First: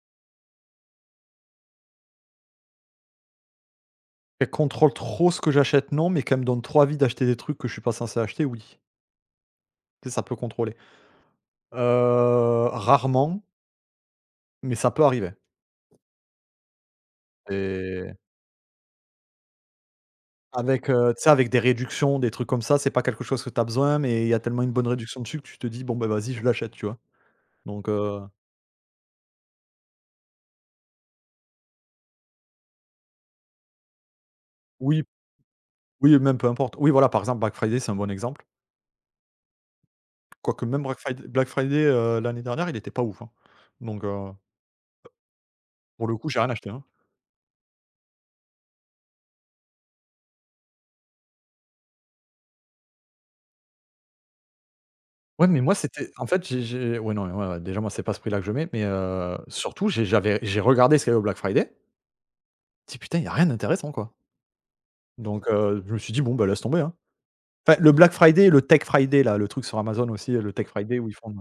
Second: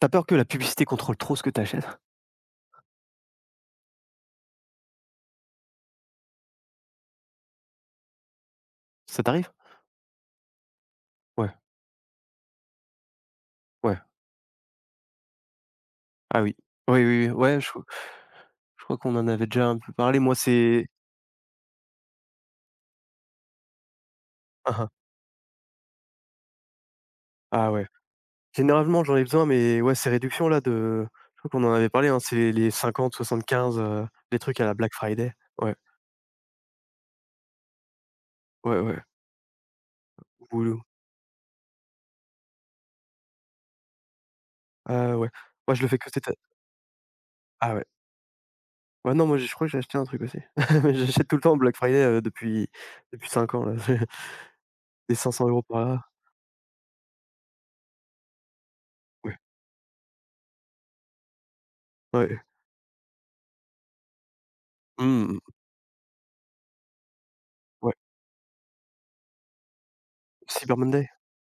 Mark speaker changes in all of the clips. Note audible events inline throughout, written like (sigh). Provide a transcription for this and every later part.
Speaker 1: T'as peur que la publicité contrôle trop ce que t'achètes.
Speaker 2: Qu'elle contrôle trop ce que j'achète, non, mais qu'elle me donne trop envie d'acheter des trucs que je suis pas censé acheter, oui.
Speaker 1: Ça t'arrive?
Speaker 2: Tu sais, ça peut contrôler.
Speaker 1: Ouais,
Speaker 2: Rarement,
Speaker 1: ouais.
Speaker 2: mais ça peut arriver
Speaker 1: Ah oui. Oui, oui, oui. Ouais, je crois
Speaker 2: et
Speaker 1: je crois qu'on en avait déjà un peu parlé. Moi, c'est
Speaker 2: avec, tu sais, avec des réductions, des trucs comme ça, c'est pas quelque chose que tu as besoin, mais il y a tellement une
Speaker 1: hein,
Speaker 2: bonne
Speaker 1: hein.
Speaker 2: réduction dessus que tu te dis: «Bon, ben vas-y, je l'achète», tu vois?
Speaker 1: Ah ouais.
Speaker 2: Donc heu,
Speaker 1: Généralement, j'en ai besoin, mais ouais, ces réductions là de je crois qu'on en avait parlé, hein, c'est les 50-75, les trucs à la Black
Speaker 2: oui,
Speaker 1: Friday. Ouais,
Speaker 2: oui, même peu importe. Oui, voilà, par exemple, Black Friday, c'est un bon exemple.
Speaker 1: ouais, ouais.
Speaker 2: Quoique même
Speaker 1: Boulot.
Speaker 2: Black Friday, l'année dernière, il était pas ouf, hein. Donc heu,
Speaker 1: Ah ouais. Moi, je le fais
Speaker 2: pour
Speaker 1: que
Speaker 2: le coup,
Speaker 1: cette.
Speaker 2: j'ai rien acheté, hein.
Speaker 1: Ah ouais. Ouais, non, moi, je crois que j'ai acheté un truc aussi. (laughs) J'achète tout le temps Black Friday, depuis 5 ans là. (laughs) Des
Speaker 2: Ouais,
Speaker 1: 500
Speaker 2: mais
Speaker 1: euros
Speaker 2: moi,
Speaker 1: par là.
Speaker 2: c'était en fait, j'ai ouais, non, ouais, ouais, déjà, moi, c'est pas ce prix-là que je mets, mais
Speaker 1: Ouais,
Speaker 2: surtout, j'ai regardé ce qu'il y avait au Black Friday.
Speaker 1: ouais.
Speaker 2: Je dis: «Putain, il y a rien d'intéressant, quoi».
Speaker 1: Mmh.
Speaker 2: Je me suis dit: «Bon, bah, laisse tomber, hein». Enfin,
Speaker 1: Ouais.
Speaker 2: Le Tech Friday, là, le truc sur Amazon aussi, le Tech
Speaker 1: Cyber
Speaker 2: Friday où
Speaker 1: Monday?
Speaker 2: ils font,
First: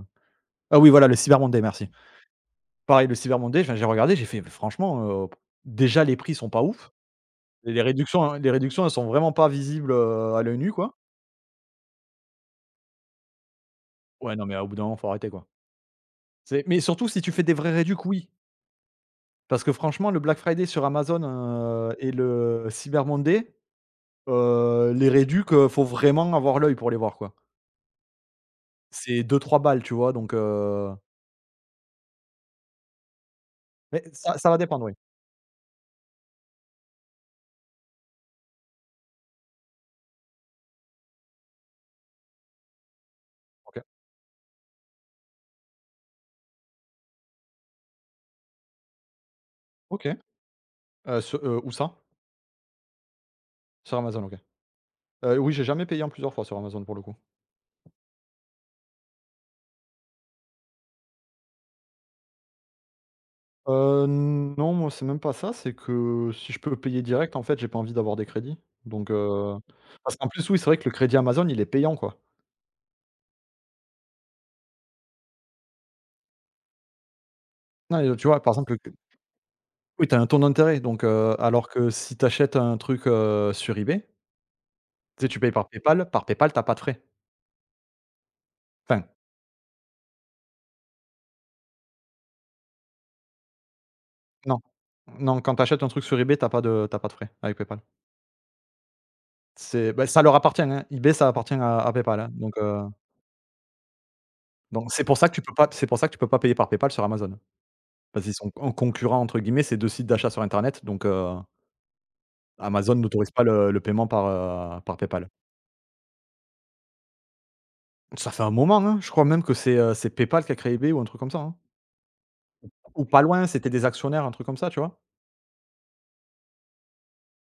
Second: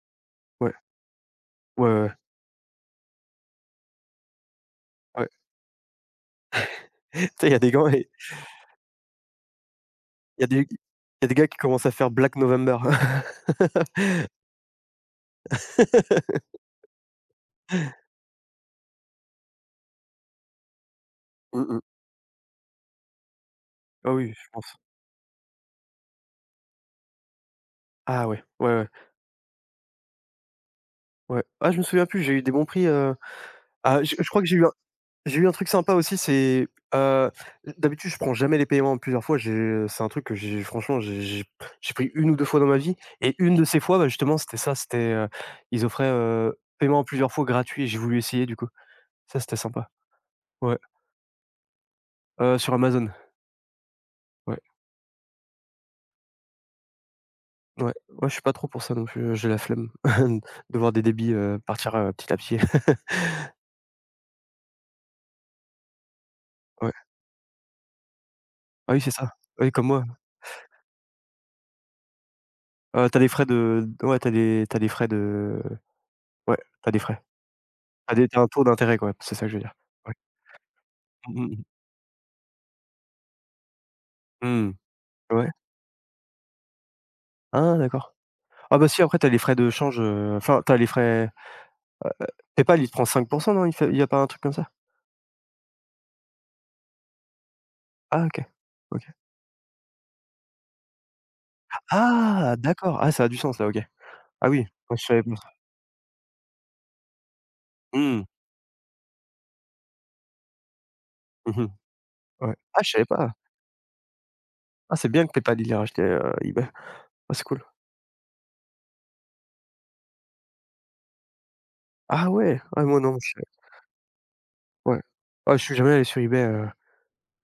Speaker 1: Ouais.
Speaker 2: ah oui, voilà, le Cyber Monday,
Speaker 1: Ouais,
Speaker 2: merci.
Speaker 1: ouais, ouais.
Speaker 2: Pareil, le Cyber Monday, enfin, j'ai regardé, j'ai fait: «Franchement,
Speaker 1: Ouais.
Speaker 2: déjà, les prix sont pas ouf
Speaker 1: (laughs) Tu sais, il y a des
Speaker 2: et les
Speaker 1: gants et
Speaker 2: réductions hein, les réductions, elles sont vraiment pas visibles,
Speaker 1: il
Speaker 2: à
Speaker 1: y a
Speaker 2: l'œil
Speaker 1: des
Speaker 2: nu, quoi».
Speaker 1: il y a des gars qui commencent à faire Black November.
Speaker 2: Ouais, non, mais au bout d'un moment, faut arrêter, quoi.
Speaker 1: (laughs)
Speaker 2: C'est mais surtout, si tu fais des vrais réducs, oui. Parce que franchement, le Black Friday sur Amazon,
Speaker 1: Mmh mh.
Speaker 2: et le Cyber Monday,
Speaker 1: Ah oui, je pense.
Speaker 2: les réducs, faut vraiment avoir l'œil pour les voir, quoi.
Speaker 1: Ah ouais, ouais, ouais,
Speaker 2: C'est deux trois balles, tu vois? Donc heu,
Speaker 1: ouais. Ah, je me souviens plus, j'ai eu des bons prix,
Speaker 2: mais
Speaker 1: ah, je
Speaker 2: ça
Speaker 1: crois que
Speaker 2: va dépendre, oui.
Speaker 1: j'ai eu un truc sympa aussi, c'est, heu, d'habitude, je prends jamais les paiements en plusieurs fois. J'ai c'est un truc que j'ai franchement, j'ai pris une ou 2 fois dans ma vie et une de ces
Speaker 2: OK.
Speaker 1: fois, bah, justement, c'était ça, c'était, ils offraient, paiement en plusieurs fois gratuit et j'ai voulu essayer, du coup. Ça, c'était sympa.
Speaker 2: OK.
Speaker 1: Ouais,
Speaker 2: Ce où ça?
Speaker 1: sur Amazon.
Speaker 2: Sur Amazon, OK.
Speaker 1: Ouais.
Speaker 2: Oui, j'ai jamais payé en plusieurs fois sur Amazon, pour le coup.
Speaker 1: Ouais, ouais, je suis pas trop pour ça non plus, j'ai la flemme (laughs) de voir des débits, partir, petit à petit. (laughs)
Speaker 2: Non, moi, c'est même pas ça, c'est que si je peux
Speaker 1: Ouais.
Speaker 2: payer direct, en fait, j'ai pas envie d'avoir des crédits.
Speaker 1: Ah oui,
Speaker 2: Donc
Speaker 1: c'est ça.
Speaker 2: heu,
Speaker 1: Oui, comme moi.
Speaker 2: parce qu'en plus, oui, c'est vrai que le crédit Amazon, il est payant, quoi.
Speaker 1: Tu des frais de ouais, t'as des frais de ouais, t'as des frais.
Speaker 2: Non, et tu vois,
Speaker 1: T'as un
Speaker 2: par
Speaker 1: taux
Speaker 2: exemple,
Speaker 1: d'intérêt, quoi, c'est ça que je veux dire.
Speaker 2: oui,
Speaker 1: Ouais.
Speaker 2: tu as un ton d'intérêt
Speaker 1: Mmh mh, mmh.
Speaker 2: alors que si tu achètes un truc, sur eBay,
Speaker 1: Mmh.
Speaker 2: tu sais, tu
Speaker 1: Ouais.
Speaker 2: payes par PayPal. Par PayPal, t'as pas de frais.
Speaker 1: Ah d'accord. Ah bah si,
Speaker 2: Enfin,
Speaker 1: après t'as as les frais de change, enfin, t'as as les frais PayPal, il te prend 5 non? Il fait il y a pas un truc comme
Speaker 2: non.
Speaker 1: ça?
Speaker 2: Non, quand tu achètes un truc sur eBay, t'as pas de frais avec PayPal.
Speaker 1: Ah OK. OK.
Speaker 2: C'est bah, ça leur appartient, hein. eBay, ça appartient à PayPal, hein,
Speaker 1: Ah d'accord, ah ça a du sens là, OK. Ah oui,
Speaker 2: donc
Speaker 1: ouais,
Speaker 2: c'est
Speaker 1: je
Speaker 2: pour
Speaker 1: savais
Speaker 2: ça
Speaker 1: pas.
Speaker 2: que tu peux pas c'est pour ça que tu peux pas payer par PayPal sur Amazon. Parce
Speaker 1: Mmh.
Speaker 2: qu'ils sont «en concurrent entre guillemets», ces 2 sites d'achat sur internet
Speaker 1: Mmh. Ouais. Ah je
Speaker 2: Amazon
Speaker 1: savais
Speaker 2: n'autorise
Speaker 1: pas.
Speaker 2: pas le paiement par,
Speaker 1: Ah
Speaker 2: par
Speaker 1: c'est bien
Speaker 2: PayPal.
Speaker 1: que PayPal il ait racheté, eBay. Ah c'est cool.
Speaker 2: Ça fait un moment, hein. Je crois même que c'est PayPal qui a créé eBay ou un truc comme ça, hein.
Speaker 1: Ah ouais! Ah moi
Speaker 2: Ou
Speaker 1: non,
Speaker 2: pas
Speaker 1: je
Speaker 2: loin, c'était des actionnaires, un truc comme ça, tu vois?
Speaker 1: ouais. Ah je suis jamais allé sur eBay,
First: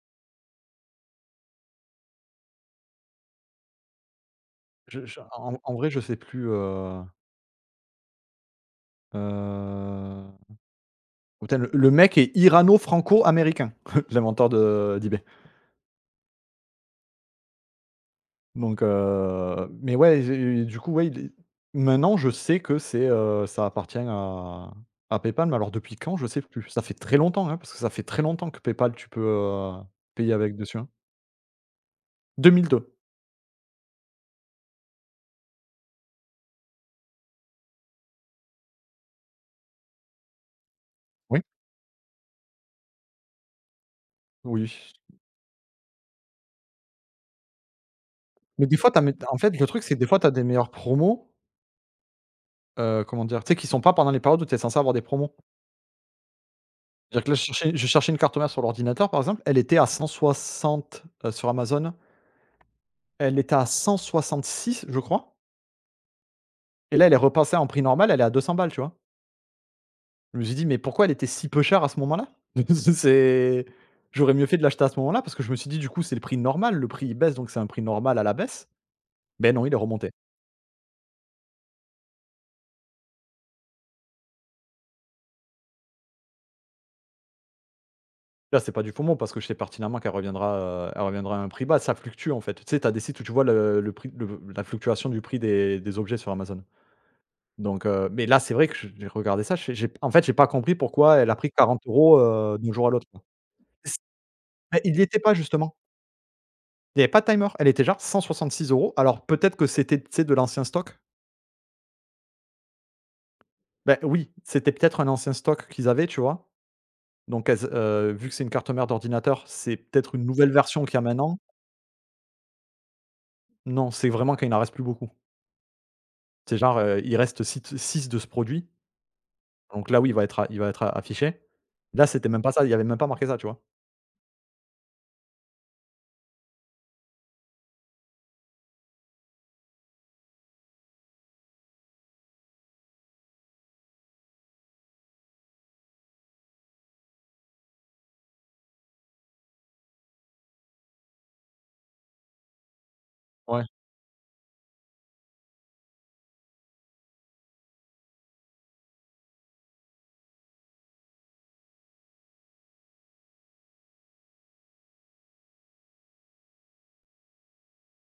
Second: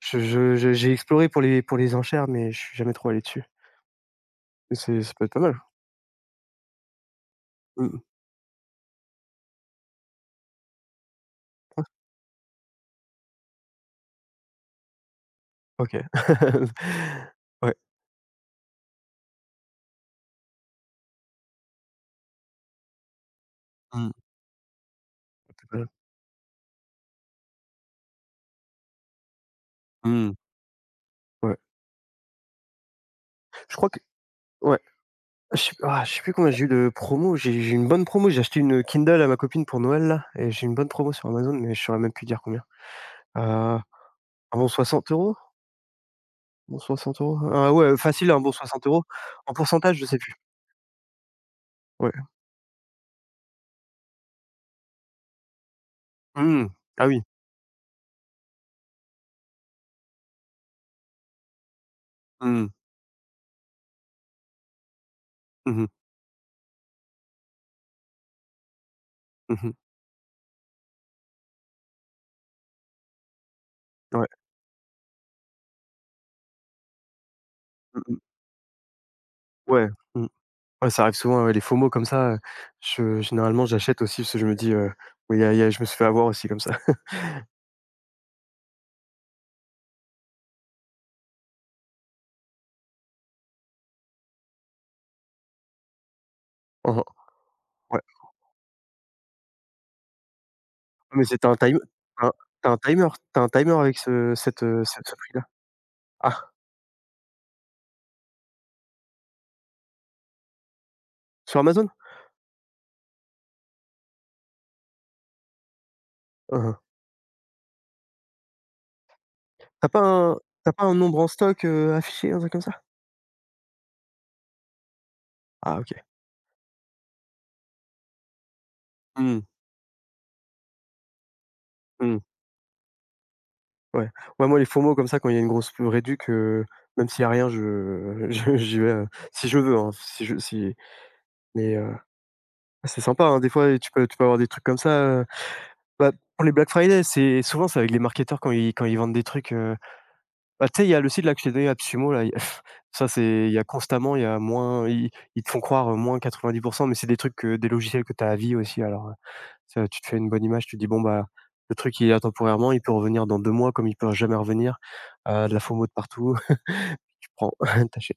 Speaker 1: je j'ai exploré pour les enchères, mais je suis jamais trop allé dessus. Mais c'est ça
Speaker 2: Je
Speaker 1: peut être pas
Speaker 2: en
Speaker 1: mal.
Speaker 2: en vrai, je sais plus,
Speaker 1: Mmh mh.
Speaker 2: heu, putain le mec est irano-franco-américain, (laughs) l'inventeur de d'eBay.
Speaker 1: OK. (laughs) Ouais.
Speaker 2: Ouais, j'ai du coup, ouais, il est maintenant je sais que c'est, ça appartient
Speaker 1: Mmh.
Speaker 2: à PayPal, mais alors
Speaker 1: (unintelligible)
Speaker 2: depuis quand, je sais plus. Ça fait très longtemps, hein, parce que ça fait très longtemps que PayPal tu peux, payer
Speaker 1: Mmh.
Speaker 2: avec dessus, hein.
Speaker 1: Ouais.
Speaker 2: Deux mille deux.
Speaker 1: Je crois que ouais, je sais ah je sais plus combien j'ai eu de promos, j'ai eu une bonne promo, j'ai acheté une Kindle à ma copine pour Noël là et j'ai eu une bonne promo sur
Speaker 2: Oui.
Speaker 1: Amazon, mais je saurais même plus dire combien. Heu, un bon
Speaker 2: Oui.
Speaker 1: 60 €? Bon 60 euros. Ah ouais, facile un bon
Speaker 2: Mais des
Speaker 1: 60
Speaker 2: fois t'as,
Speaker 1: euros.
Speaker 2: as en
Speaker 1: En
Speaker 2: fait, le truc, c'est
Speaker 1: pourcentage,
Speaker 2: que
Speaker 1: je
Speaker 2: des fois,
Speaker 1: sais
Speaker 2: tu as
Speaker 1: plus.
Speaker 2: des meilleures promos,
Speaker 1: Ouais.
Speaker 2: comment dire? Tu sais, qui sont pas pendant les périodes où tu es censé avoir des promos.
Speaker 1: Mmh. Ah oui.
Speaker 2: C'est-à-dire que là, je cherchais une carte mère sur l'ordinateur, par exemple, elle était à 160, sur Amazon,
Speaker 1: Mmh.
Speaker 2: elle était à 166, je crois,
Speaker 1: Mmh mh.
Speaker 2: et là, elle est repassée en prix normal, elle est à 200 balles, tu vois?
Speaker 1: Mmh mh.
Speaker 2: Je me suis dit: «Mais pourquoi elle était si peu chère à ce moment-là?» (laughs) C'est
Speaker 1: Ouais.
Speaker 2: J'aurais mieux fait de l'acheter à ce moment-là parce que je me suis dit: «Du coup, c'est le prix normal, le prix il baisse donc c'est un prix
Speaker 1: Mmh
Speaker 2: normal
Speaker 1: mh.
Speaker 2: à la baisse». Beh non, il est
Speaker 1: Ouais.
Speaker 2: remonté.
Speaker 1: Mmh. Ouais, ça arrive souvent, ouais, les FOMO comme ça, je généralement, j'achète aussi parce que je me dis, «Oui, il y a je me suis fait avoir aussi comme ça». (laughs)
Speaker 2: Là, c'est pas du faux mot parce que je sais pertinemment qu'elle reviendra, elle reviendra à un prix bas, ça fluctue en fait. Tu sais, t'as des sites où tu vois le prix le la fluctuation du prix des objets sur Amazon.
Speaker 1: Mmh mh.
Speaker 2: Donc
Speaker 1: Ouais.
Speaker 2: heu, mais là, c'est vrai que je j'ai regardé ça, je fais j'ai en fait, j'ai pas compris pourquoi
Speaker 1: Mais
Speaker 2: elle a
Speaker 1: c'est tu
Speaker 2: pris
Speaker 1: as un time
Speaker 2: 40 euros
Speaker 1: tu as tu
Speaker 2: d'un
Speaker 1: as un
Speaker 2: jour à l'autre,
Speaker 1: timer
Speaker 2: quoi.
Speaker 1: tu as un timer
Speaker 2: C
Speaker 1: avec ce cette,
Speaker 2: Bah, il
Speaker 1: ce
Speaker 2: n'y
Speaker 1: ce
Speaker 2: était pas
Speaker 1: prix-là?
Speaker 2: justement.
Speaker 1: Ah,
Speaker 2: Il n'y avait pas de timer. Elle était genre 166 euros. Alors peut-être que c'était, tu sais, de l'ancien stock.
Speaker 1: sur Amazon?
Speaker 2: Ben oui, c'était peut-être un ancien stock qu'ils avaient, tu vois?
Speaker 1: Mmh mh.
Speaker 2: Donc elles, vu que c'est une carte mère d'ordinateur, c'est
Speaker 1: Tu as pas
Speaker 2: peut-être une
Speaker 1: un
Speaker 2: nouvelle
Speaker 1: tu as pas
Speaker 2: version
Speaker 1: un
Speaker 2: qu'il y a
Speaker 1: nombre en
Speaker 2: maintenant.
Speaker 1: stock, affiché, un truc comme ça?
Speaker 2: Non, c'est vraiment qu'il n'en reste plus beaucoup.
Speaker 1: Ah OK.
Speaker 2: C'est genre, il reste six de ce produit,
Speaker 1: Mmh.
Speaker 2: donc là, oui, il va être a affiché. Là,
Speaker 1: Mmh.
Speaker 2: c'était même pas ça, il y avait même pas marqué ça, tu vois?
Speaker 1: Ouais. Ouais, moi, les FOMO comme ça, quand il y a une grosse pl réduc, même s'il y a rien, je (laughs) je j'y vais, si je veux, hein, si je si mais heu. Ah, c'est sympa, hein, des fois tu peux avoir des trucs comme ça, heu, bah, pour les Black Friday, c'est souvent c'est avec les marketeurs quand ils vendent des trucs, bah, tu sais, il y a le site là que je t'ai donné, Absumo là, il (laughs) ça c'est il y a constamment, il y a moins ils te font croire, moins 90 mais c'est des trucs, des logiciels que tu as à vie aussi alors, ça tu te fais une bonne image, tu te dis: «Bon bah, le truc il est là temporairement, il peut revenir dans 2 mois comme il peut jamais revenir», de la FOMO de partout. (laughs) Tu prends, (laughs) tu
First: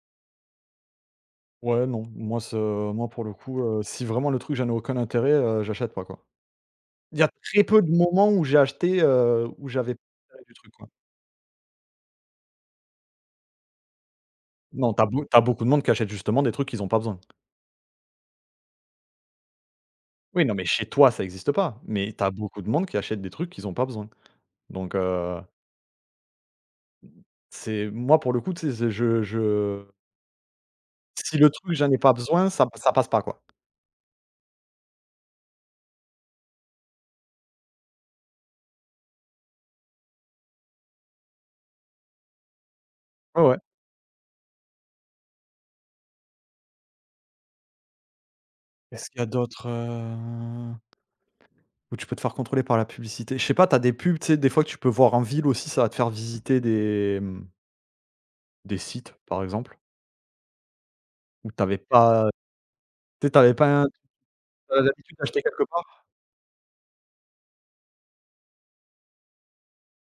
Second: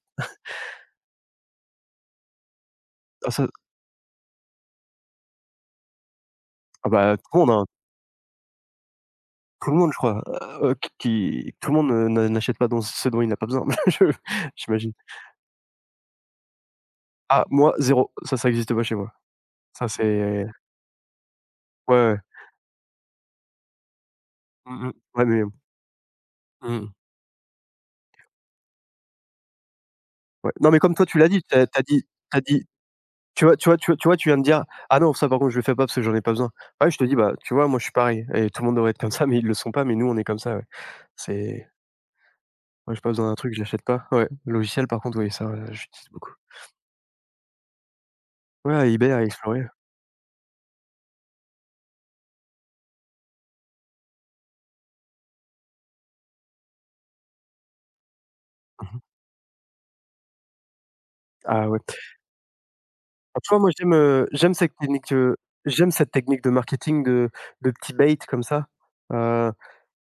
Speaker 2: Ouais, non, moi pour
Speaker 1: ah
Speaker 2: le
Speaker 1: ça,
Speaker 2: coup, si vraiment le truc j'en ai aucun intérêt, j'achète pas, quoi.
Speaker 1: ah bah,
Speaker 2: Il y a
Speaker 1: tout le monde,
Speaker 2: très
Speaker 1: hein.
Speaker 2: peu de moments où j'ai acheté, où
Speaker 1: Tout le monde,
Speaker 2: j'avais
Speaker 1: je
Speaker 2: pas
Speaker 1: crois,
Speaker 2: intérêt du truc, quoi.
Speaker 1: qui tout le monde, n'a n'achète pas dont ce dont il n'a pas besoin. (laughs) Je
Speaker 2: Non,
Speaker 1: j'imagine.
Speaker 2: t'as as beau tu beaucoup de monde qui achète justement des trucs qu'ils ont pas besoin.
Speaker 1: Ah, moi zéro, ça existe pas chez moi. Ça,
Speaker 2: Oui,
Speaker 1: c'est
Speaker 2: non, mais chez toi ça existe pas,
Speaker 1: ouais,
Speaker 2: mais
Speaker 1: ouais.
Speaker 2: t'as beaucoup de monde qui achète des trucs qu'ils ont pas besoin.
Speaker 1: Mmh mh.
Speaker 2: Donc,
Speaker 1: Ouais, mais mmh mh.
Speaker 2: c'est moi pour le coup, tu sais, c'est je
Speaker 1: Ouais. Non, mais comme toi, tu l'as
Speaker 2: si
Speaker 1: dit,
Speaker 2: le
Speaker 1: tu
Speaker 2: truc
Speaker 1: as
Speaker 2: j'en ai
Speaker 1: dit
Speaker 2: pas
Speaker 1: tu as
Speaker 2: besoin,
Speaker 1: dit
Speaker 2: ça passe pas, quoi.
Speaker 1: tu vois, tu viens de dire: «Ah non, ça par contre, je le fais pas parce que j'en ai pas besoin». Ouais, je te dis, bah, tu vois, moi, je suis pareil et tout le monde devrait être comme ça, mais ils le sont pas, mais nous, on est comme ça, ouais. C'est moi, j'ai pas besoin d'un
Speaker 2: Ouais,
Speaker 1: truc,
Speaker 2: ouais.
Speaker 1: je l'achète pas. Ouais, logiciel, par contre, oui, ça, j'utilise beaucoup. Ouais,
Speaker 2: est ce
Speaker 1: eBay,
Speaker 2: qu'il y
Speaker 1: à
Speaker 2: a
Speaker 1: explorer.
Speaker 2: d'autres heu? Ou tu peux te faire contrôler par la publicité. Je sais pas, tu as des pubs, tu sais, des fois que tu peux voir en ville aussi, ça va te faire visiter des, mmh, des sites, par exemple, où
Speaker 1: Ah
Speaker 2: t'avais
Speaker 1: ouais.
Speaker 2: pas tu sais,
Speaker 1: Ah, tu
Speaker 2: tu
Speaker 1: vois,
Speaker 2: pas
Speaker 1: moi,
Speaker 2: un
Speaker 1: j'aime,
Speaker 2: tu l'habitude d'acheter quelque
Speaker 1: j'aime
Speaker 2: part.
Speaker 1: cette technique de marketing de petits bait comme ça, heu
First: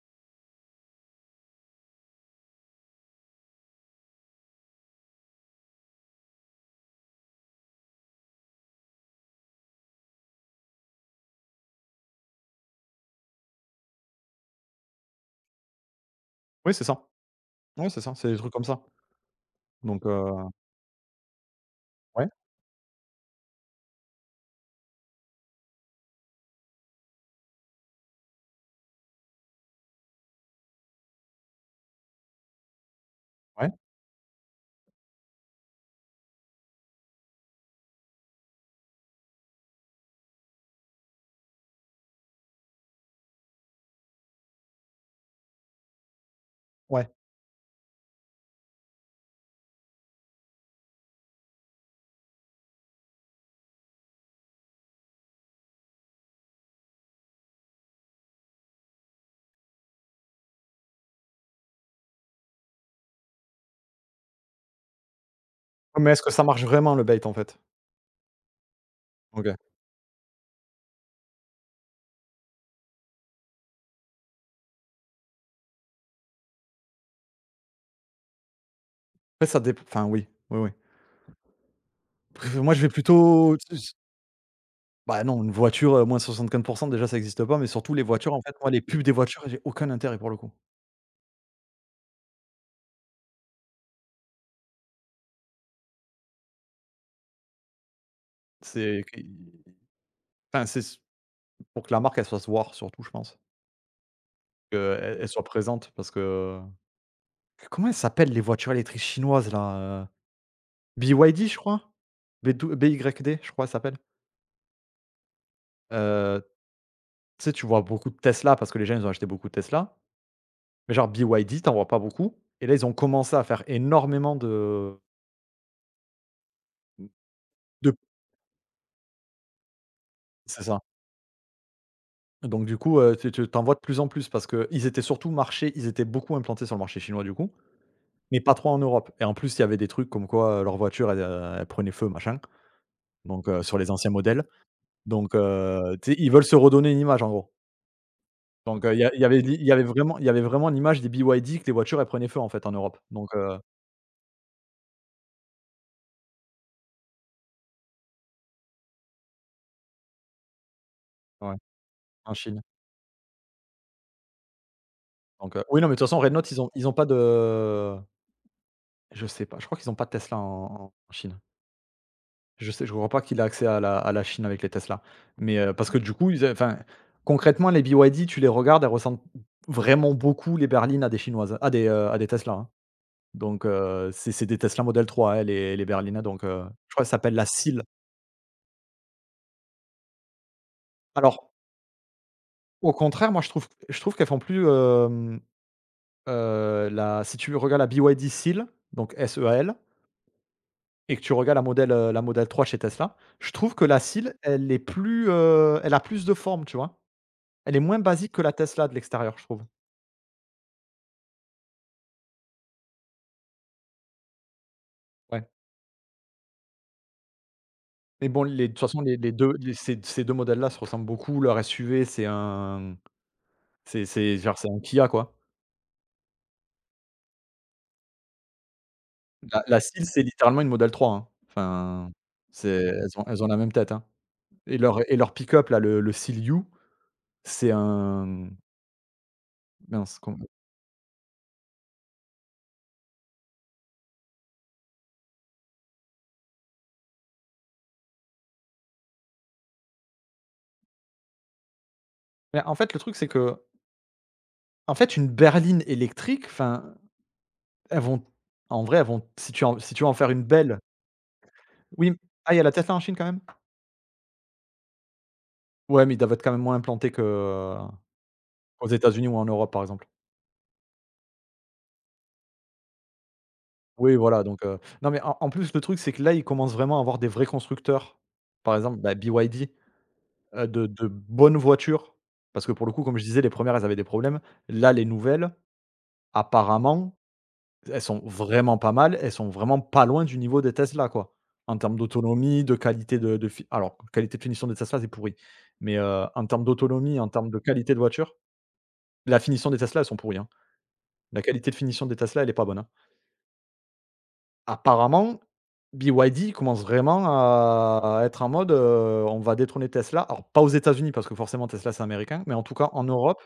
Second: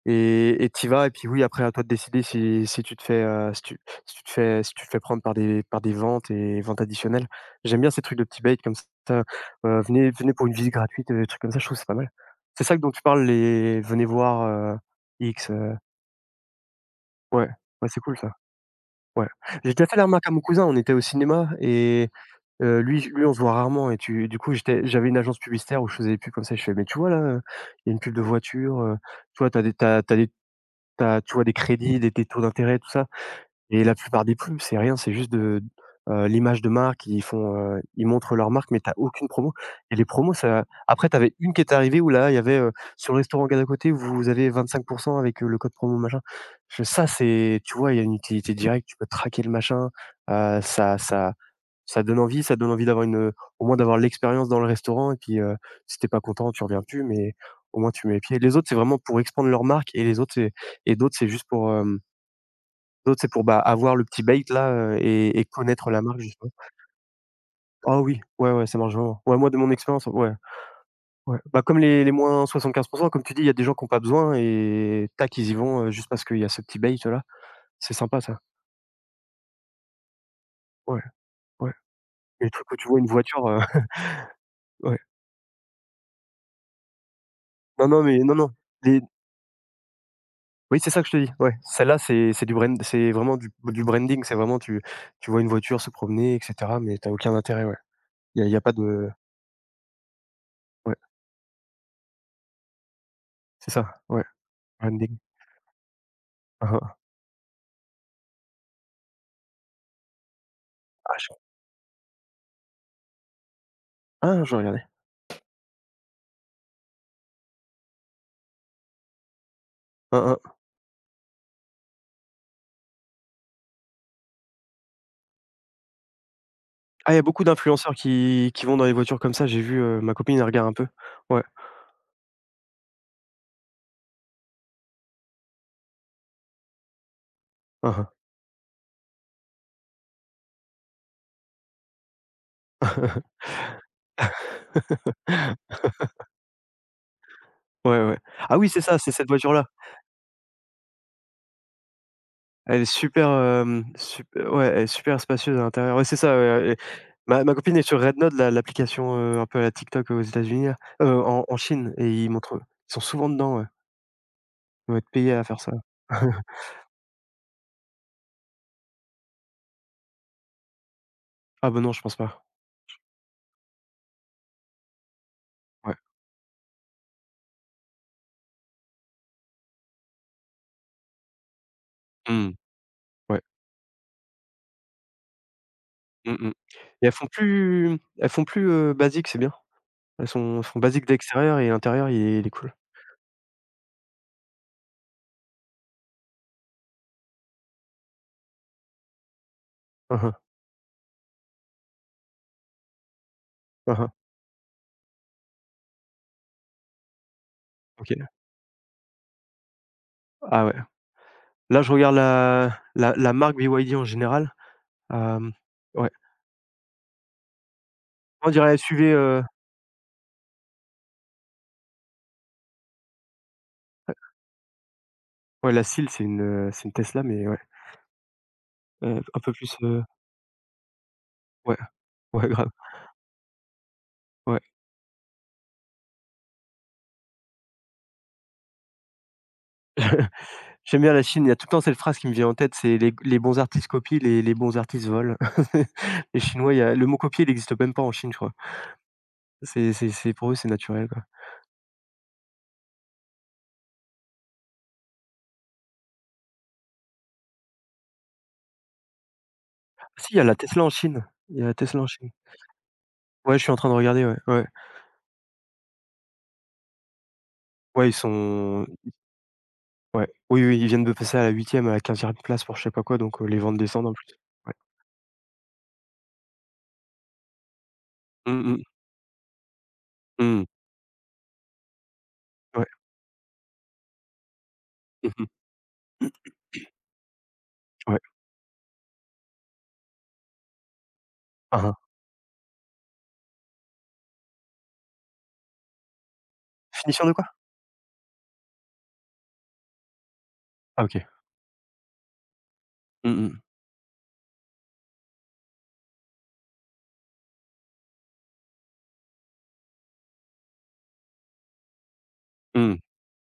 Speaker 1: et tu vas et puis, oui, après à toi de décider si tu te fais, si tu si tu te fais prendre par des ventes et ventes additionnelles. J'aime bien ces trucs de petits bait comme ça, venez pour une visite gratuite, des trucs comme ça, je trouve que c'est pas mal. C'est ça dont tu parles, les venez voir, X,
Speaker 2: Oui, c'est ça.
Speaker 1: ouais, ouais,
Speaker 2: Oui,
Speaker 1: c'est
Speaker 2: c'est ça,
Speaker 1: cool
Speaker 2: c'est
Speaker 1: ça,
Speaker 2: des trucs comme ça.
Speaker 1: ouais. J'ai déjà fait la
Speaker 2: Donc
Speaker 1: remarque à mon
Speaker 2: heu,
Speaker 1: cousin, on était au cinéma et
Speaker 2: ouais,
Speaker 1: Lui, on se voit rarement et tu du coup, j'étais j'avais une agence publicitaire où je faisais des pubs comme ça. Je fais: «Mais tu vois là, il y a une pub de voiture, tu vois, tu des t'as, t'as des tu vois des crédits, des taux d'intérêt, tout ça»
Speaker 2: ouais,
Speaker 1: et la plupart des pubs, c'est rien, c'est juste de, l'image de marque. Ils font, ils montrent leur marque, mais t'as aucune promo et les promos, ça après, t'avais une qui est arrivée où là, il y avait, «Sur le restaurant gars d'à côté, vous avez 25 avec, le code promo machin». Je «Ça,
Speaker 2: ouais.
Speaker 1: c'est» tu vois, il y a une utilité directe, tu peux traquer le machin, ça ça ça donne envie d'avoir une, au moins d'avoir l'expérience dans le restaurant et puis, si t'es pas content, tu reviens plus, mais au moins tu mets les pieds. Les autres, c'est vraiment pour expandre leur marque et les autres, c'est et d'autres, c'est juste pour, d'autres, c'est pour, bah, avoir le petit bait là, et connaître la
Speaker 2: Ouais, mais
Speaker 1: marque
Speaker 2: est-ce que ça
Speaker 1: justement.
Speaker 2: marche vraiment le bait, en fait?
Speaker 1: Ah oui, ouais, ouais, ça marche vraiment. Ouais, moi
Speaker 2: OK.
Speaker 1: de mon expérience, ouais, ouais. Bah, comme les moins 75 comme tu dis, il y a des gens qui ont pas besoin et tac, ils y vont, juste parce qu'il y a ce petit bait là. C'est sympa ça.
Speaker 2: Après ça dépend. Enfin, oui, oui, oui.
Speaker 1: Ouais, ouais. Les
Speaker 2: Après
Speaker 1: trucs
Speaker 2: moi,
Speaker 1: où
Speaker 2: je
Speaker 1: tu
Speaker 2: vais
Speaker 1: vois une voiture,
Speaker 2: plutôt
Speaker 1: (laughs) ouais.
Speaker 2: bah, non, une voiture, moins 64 déjà, ça existe pas, mais
Speaker 1: Non,
Speaker 2: surtout les
Speaker 1: non, mais
Speaker 2: voitures,
Speaker 1: non,
Speaker 2: en
Speaker 1: non.
Speaker 2: fait, moi, les
Speaker 1: Les
Speaker 2: pubs des voitures, j'ai aucun intérêt pour le coup.
Speaker 1: oui, c'est ça que je te dis, ouais. Celle-là, c'est du brand c'est vraiment du branding, c'est vraiment tu vois une voiture se promener et cetera, mais t'as aucun intérêt, ouais. Il y a y a pas
Speaker 2: C'est
Speaker 1: de
Speaker 2: qui enfin, c'est
Speaker 1: ouais,
Speaker 2: s pour que la marque, elle se fasse voir surtout, je pense.
Speaker 1: c'est ça, ouais,
Speaker 2: Qu'elles
Speaker 1: branding.
Speaker 2: elles soient présentes parce que
Speaker 1: Hein, hein.
Speaker 2: comment elles s'appellent les voitures électriques chinoises là, heu?
Speaker 1: Ah je
Speaker 2: BYD je crois? B-Y-D je crois ça s'appelle.
Speaker 1: ah je vais regarder.
Speaker 2: Heu, Tu sais, tu vois beaucoup de Tesla parce que les gens ils ont acheté beaucoup de Tesla,
Speaker 1: Hein, hein.
Speaker 2: mais genre BYD tu en vois pas beaucoup et là ils ont commencé à faire énormément
Speaker 1: Ah, y a beaucoup
Speaker 2: de
Speaker 1: d'influenceurs qui vont dans les voitures comme ça, j'ai vu, ma copine elle
Speaker 2: c'est
Speaker 1: regarde un
Speaker 2: ça.
Speaker 1: peu. Ouais.
Speaker 2: Donc du coup, tu tu tu vois de plus en plus parce qu'ils étaient surtout marché ils étaient beaucoup implantés sur le marché chinois du coup,
Speaker 1: Ah, hein.
Speaker 2: mais pas trop en Europe et en plus il y avait des trucs comme quoi, leurs voitures elles, elles prenaient feu machin, sur les anciens modèles.
Speaker 1: (laughs)
Speaker 2: Tu sais, ils veulent se redonner une image, en gros.
Speaker 1: Ouais, ouais. Ah oui, c'est
Speaker 2: Donc
Speaker 1: ça, c'est cette
Speaker 2: il
Speaker 1: voiture-là.
Speaker 2: y avait vraiment l'image des BYD que les voitures, elles prenaient feu, en fait, en
Speaker 1: Elle est
Speaker 2: Europe.
Speaker 1: super,
Speaker 2: Donc heu,
Speaker 1: sup ouais, elle est super spacieuse à l'intérieur. Ouais, c'est ça, ouais, et ma copine est sur Red Note, la l'application, un peu à la TikTok aux États-Unis là, en
Speaker 2: ouais,
Speaker 1: en Chine et ils
Speaker 2: en
Speaker 1: montrent
Speaker 2: Chine.
Speaker 1: ils sont souvent dedans, ouais. Ils doivent être payés à
Speaker 2: Donc
Speaker 1: faire
Speaker 2: heu,
Speaker 1: ça.
Speaker 2: oui, non, mais de toute façon, Red
Speaker 1: (laughs)
Speaker 2: Note, ils ont pas de je sais pas, je crois qu'ils ont pas de Tesla en Chine.
Speaker 1: Ah bah non, je pense pas.
Speaker 2: Je sais je crois pas qu'il a accès à la Chine avec les Tesla. Mais parce
Speaker 1: Ouais.
Speaker 2: que du coup, ils a enfin, concrètement, les BYD, tu les regardes, elles ressemblent vraiment beaucoup, les berlines, à des chinoises, à des Tesla,
Speaker 1: Mmh.
Speaker 2: hein.
Speaker 1: Ouais.
Speaker 2: C'est des Tesla Model 3, hein, les berlines, hein.
Speaker 1: Mmh mh
Speaker 2: Je crois,
Speaker 1: et
Speaker 2: elles
Speaker 1: elles font
Speaker 2: s'appellent la SEAL.
Speaker 1: plus basique, c'est bien. Elles sont elles font basique
Speaker 2: Alors
Speaker 1: d'extérieur et intérieur, il est cool.
Speaker 2: Au contraire, moi, je trouve qu'elles font plus, hem, la si tu regardes la BYD SEAL, donc S-E-A-L,
Speaker 1: (laughs)
Speaker 2: et que tu regardes la modèle 3 chez Tesla, je trouve que
Speaker 1: Mmh
Speaker 2: la
Speaker 1: mh. Mmh.
Speaker 2: SEAL, elle est plus, elle a plus de forme, tu vois? Elle est moins
Speaker 1: OK.
Speaker 2: basique que la Tesla de l'extérieur, je trouve.
Speaker 1: Ah ouais. Là, je regarde la marque BYD en général,
Speaker 2: Ouais.
Speaker 1: hem, ouais.
Speaker 2: Mais bon,
Speaker 1: On
Speaker 2: les
Speaker 1: dirait
Speaker 2: de toute
Speaker 1: elle
Speaker 2: façon, les 2 les ces 2 modèles-là se ressemblent beaucoup. Leur SUV, c'est un c'est genre, c'est un Kia, quoi.
Speaker 1: ouais, la SEAL, c'est une Tesla, mais ouais, un peu
Speaker 2: La
Speaker 1: plus,
Speaker 2: la SEAL, c'est littéralement une modèle 3 hein.
Speaker 1: ouais,
Speaker 2: Enfin,
Speaker 1: (laughs) ouais,
Speaker 2: c'est
Speaker 1: grave,
Speaker 2: elles ont la même tête, hein.
Speaker 1: ouais.
Speaker 2: Et leur pick-up là, le SEAL-U, c'est un mince, com
Speaker 1: (laughs) J'aime bien la Chine, il y a tout le temps cette phrase qui me vient en tête, c'est: les bons artistes copient, les bons artistes volent». (laughs) Les Chinois, il y a le mot copier, il existe même pas en Chine, je crois. C'est pour eux, c'est naturel, quoi.
Speaker 2: mais en fait, le truc, c'est que une berline électrique, enfin, elles vont en vrai, elles vont si tu en si tu
Speaker 1: Ah
Speaker 2: veux en faire
Speaker 1: si, il y
Speaker 2: une
Speaker 1: a la
Speaker 2: belle
Speaker 1: Tesla en Chine, il y a la Tesla en
Speaker 2: oui,
Speaker 1: Chine.
Speaker 2: ah, il y a la Tesla en Chine quand même?
Speaker 1: Ouais, je suis en train de regarder, ouais, ouais.
Speaker 2: Ouais, mais ils doivent être quand même moins implantés qu'aux
Speaker 1: Ouais, ils sont
Speaker 2: États-Unis ou en Europe, par exemple.
Speaker 1: ouais, oui, oui, ils viennent de passer à la huitième, à la quinzième place pour je sais pas quoi, donc les ventes descendent en
Speaker 2: Oui,
Speaker 1: plus.
Speaker 2: voilà, donc
Speaker 1: Ouais.
Speaker 2: non, mais en en plus, le truc, c'est que là, ils commencent vraiment à avoir des vrais constructeurs.
Speaker 1: Mmh
Speaker 2: Par
Speaker 1: mh.
Speaker 2: exemple, bah, BYD,
Speaker 1: Mmh.
Speaker 2: de bonnes voitures, parce que
Speaker 1: Ouais.
Speaker 2: pour le coup, comme je disais, les premières elles avaient des problèmes. Là, les
Speaker 1: Mmh mh.
Speaker 2: nouvelles, apparemment elles
Speaker 1: Ouais.
Speaker 2: sont vraiment pas mal, elles sont vraiment pas loin du niveau des Tesla, quoi. En
Speaker 1: Hein, hein.
Speaker 2: termes d'autonomie, de qualité de fi alors qualité de finition des Tesla, c'est pourri. Mais, en termes d'autonomie,
Speaker 1: Finition
Speaker 2: en
Speaker 1: de quoi?
Speaker 2: termes de qualité de voiture, la finition des Tesla, elles sont pourries, hein.
Speaker 1: Ah OK.
Speaker 2: La qualité de finition des Tesla, elle est pas bonne, hein.
Speaker 1: Mmh mh.
Speaker 2: Apparemment, BYD commence vraiment à être en mode, on va détrôner Tesla. Alors pas aux États-Unis parce que forcément Tesla, c'est américain, mais en tout cas
Speaker 1: Mmh.
Speaker 2: en Europe,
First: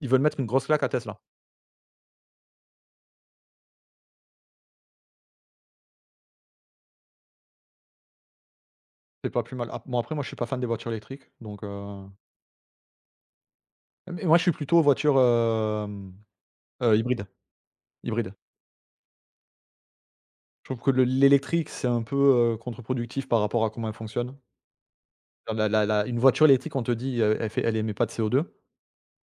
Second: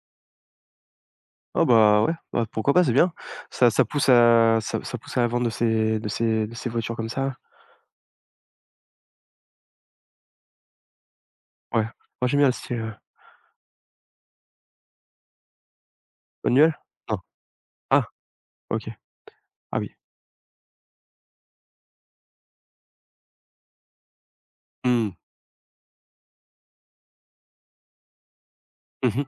Speaker 2: ils veulent mettre une grosse claque à Tesla.
Speaker 1: Ah bah, ouais, bah, pourquoi pas, c'est bien. Ça ça pousse à la vente de ces de ces voitures comme ça.
Speaker 2: C'est pas plus mal. Ap bon après moi je suis pas fan des voitures électriques donc,
Speaker 1: Ouais. Moi, j'aime bien le style,
Speaker 2: mais moi je suis plutôt voiture, euh,
Speaker 1: manuel? Non.
Speaker 2: Hybride,
Speaker 1: Ah,
Speaker 2: hybride.
Speaker 1: OK. Ah oui.
Speaker 2: Je trouve que le l'électrique, c'est un peu, contre-productif par rapport à comment elle fonctionne.
Speaker 1: Mmh.
Speaker 2: La une voiture électrique, on te dit, elle fait elle émet pas de CO2.
Speaker 1: Mmh mh.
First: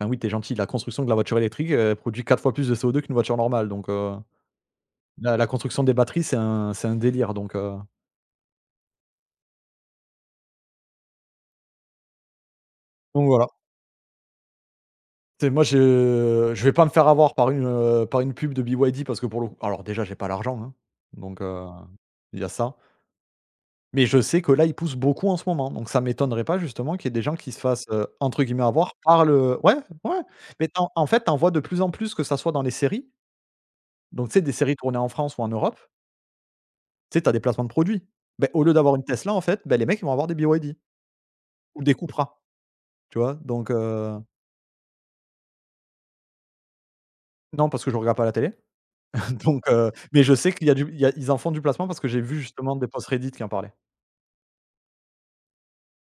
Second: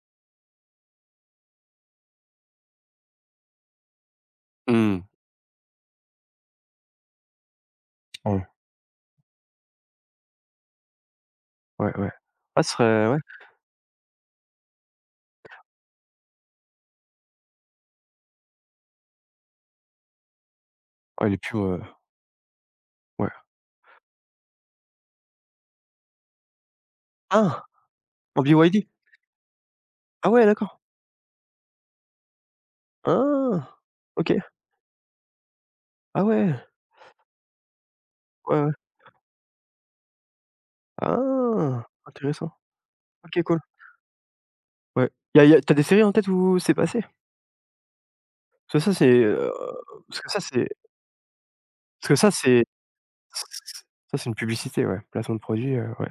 Speaker 2: Ben oui, t'es gentil, la construction de la voiture électrique, elle produit 4 fois plus de CO2 qu'une voiture normale, donc
Speaker 1: Mmh.
Speaker 2: la construction des batteries, c'est un délire,
Speaker 1: Ouais, ouais, ouais. Ah, ce serait ouais.
Speaker 2: donc voilà. C'est Moi, je vais pas me faire avoir par une pub de BYD parce que pour le coup alors déjà, j'ai pas l'argent, hein,
Speaker 1: Ouais, les
Speaker 2: donc
Speaker 1: pubs,
Speaker 2: il y a ça.
Speaker 1: ouais.
Speaker 2: Mais je sais que là, il pousse beaucoup en ce moment, donc ça m'étonnerait pas justement qu'il y ait des gens qui se
Speaker 1: Ah!
Speaker 2: fassent, entre
Speaker 1: En
Speaker 2: guillemets
Speaker 1: BYD?
Speaker 2: «avoir» par le ouais, ouais,
Speaker 1: Ah ouais,
Speaker 2: mais tu
Speaker 1: d'accord.
Speaker 2: en en fait, tu en vois de plus en plus, que ça soit dans les séries,
Speaker 1: Ah!
Speaker 2: donc
Speaker 1: OK.
Speaker 2: tu sais, des séries tournées en France ou en Europe,
Speaker 1: Ah ouais.
Speaker 2: tu sais, tu as des placements de produits. Beh,
Speaker 1: Ouais,
Speaker 2: au lieu
Speaker 1: ouais.
Speaker 2: d'avoir une Tesla, en fait, beh, les mecs, ils vont avoir des BYD ou
Speaker 1: Ah!
Speaker 2: des Cupra,
Speaker 1: Intéressant.
Speaker 2: tu vois?
Speaker 1: OK, cool.
Speaker 2: Donc
Speaker 1: Ouais. Il y a tu as des séries en tête où c'est passé?
Speaker 2: non, parce que je regarde pas la télé,
Speaker 1: Parce que ça, c'est,
Speaker 2: (laughs) donc
Speaker 1: parce
Speaker 2: mais
Speaker 1: que
Speaker 2: je
Speaker 1: ça,
Speaker 2: sais qu'il
Speaker 1: c'est
Speaker 2: y a du il y a ils en font du placement parce que
Speaker 1: parce que
Speaker 2: j'ai
Speaker 1: ça,
Speaker 2: vu
Speaker 1: c'est
Speaker 2: justement des posts Reddit qui en parlaient.
Speaker 1: ça, c'est une publicité, ouais, placement de produit, ouais.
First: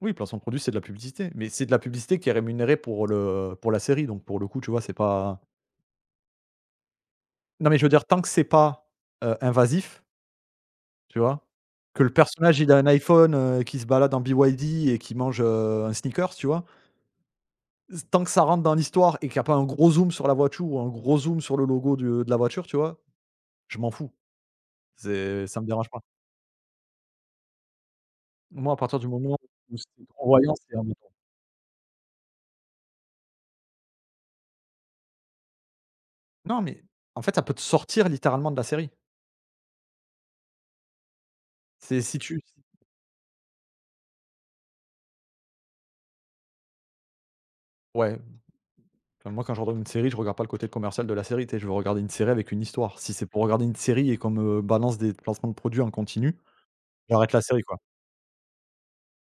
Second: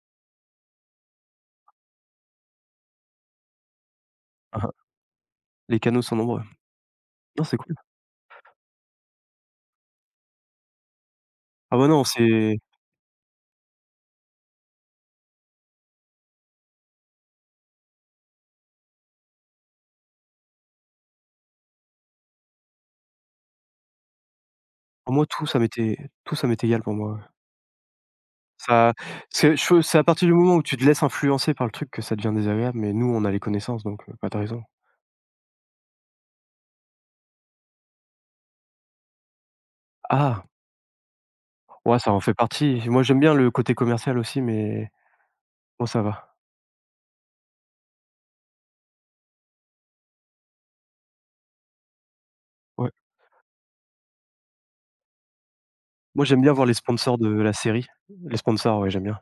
Speaker 2: Oui, placement de produit, c'est de la publicité, mais c'est de la publicité qui est rémunérée pour le pour la série, donc pour le coup,
Speaker 1: Mmh
Speaker 2: tu vois,
Speaker 1: mh.
Speaker 2: c'est pas
Speaker 1: Les canaux sont nombreux. Non, c'est
Speaker 2: non,
Speaker 1: cool.
Speaker 2: mais je veux dire, tant que c'est pas, invasif, tu vois?
Speaker 1: Ah bah,
Speaker 2: Que
Speaker 1: non,
Speaker 2: le
Speaker 1: c'est
Speaker 2: personnage, il a un iPhone, qui se balade en BYD et qui mange, un Snickers, tu vois? S tant que ça rentre dans l'histoire et qu'il y a pas un gros zoom sur la voiture ou un gros zoom sur le logo de la voiture, tu vois? Je m'en fous.
Speaker 1: pour moi
Speaker 2: C'est Ça me dérange pas.
Speaker 1: tout ça m'est égal pour moi, ouais.
Speaker 2: Moi, à
Speaker 1: Ça
Speaker 2: partir du moment où
Speaker 1: c'est à
Speaker 2: c'est trop
Speaker 1: partir du
Speaker 2: voyant,
Speaker 1: moment où
Speaker 2: c'est
Speaker 1: tu te laisses
Speaker 2: embêtant.
Speaker 1: influencer par le truc que ça devient désagréable, mais nous, on a les connaissances donc bah, tu as raison.
Speaker 2: Non, mais en fait, ça peut te sortir littéralement de la série.
Speaker 1: Ah! Ouais,
Speaker 2: C'est
Speaker 1: ça
Speaker 2: si
Speaker 1: en fait
Speaker 2: tu
Speaker 1: partie. Moi, j'aime bien le côté commercial aussi, mais bon, ça va.
Speaker 2: ouais. Enfin, moi, quand je regarde une série, je regarde pas le côté commercial de la série, tu sais, je veux regarder une série avec une
Speaker 1: Ouais.
Speaker 2: histoire. Si c'est pour regarder une série et qu'on me balance des placements de produits en
Speaker 1: Moi,
Speaker 2: continu,
Speaker 1: j'aime bien voir les sponsors de
Speaker 2: j'arrête la
Speaker 1: la
Speaker 2: série,
Speaker 1: série.
Speaker 2: quoi.
Speaker 1: Les sponsors, ouais, j'aime bien.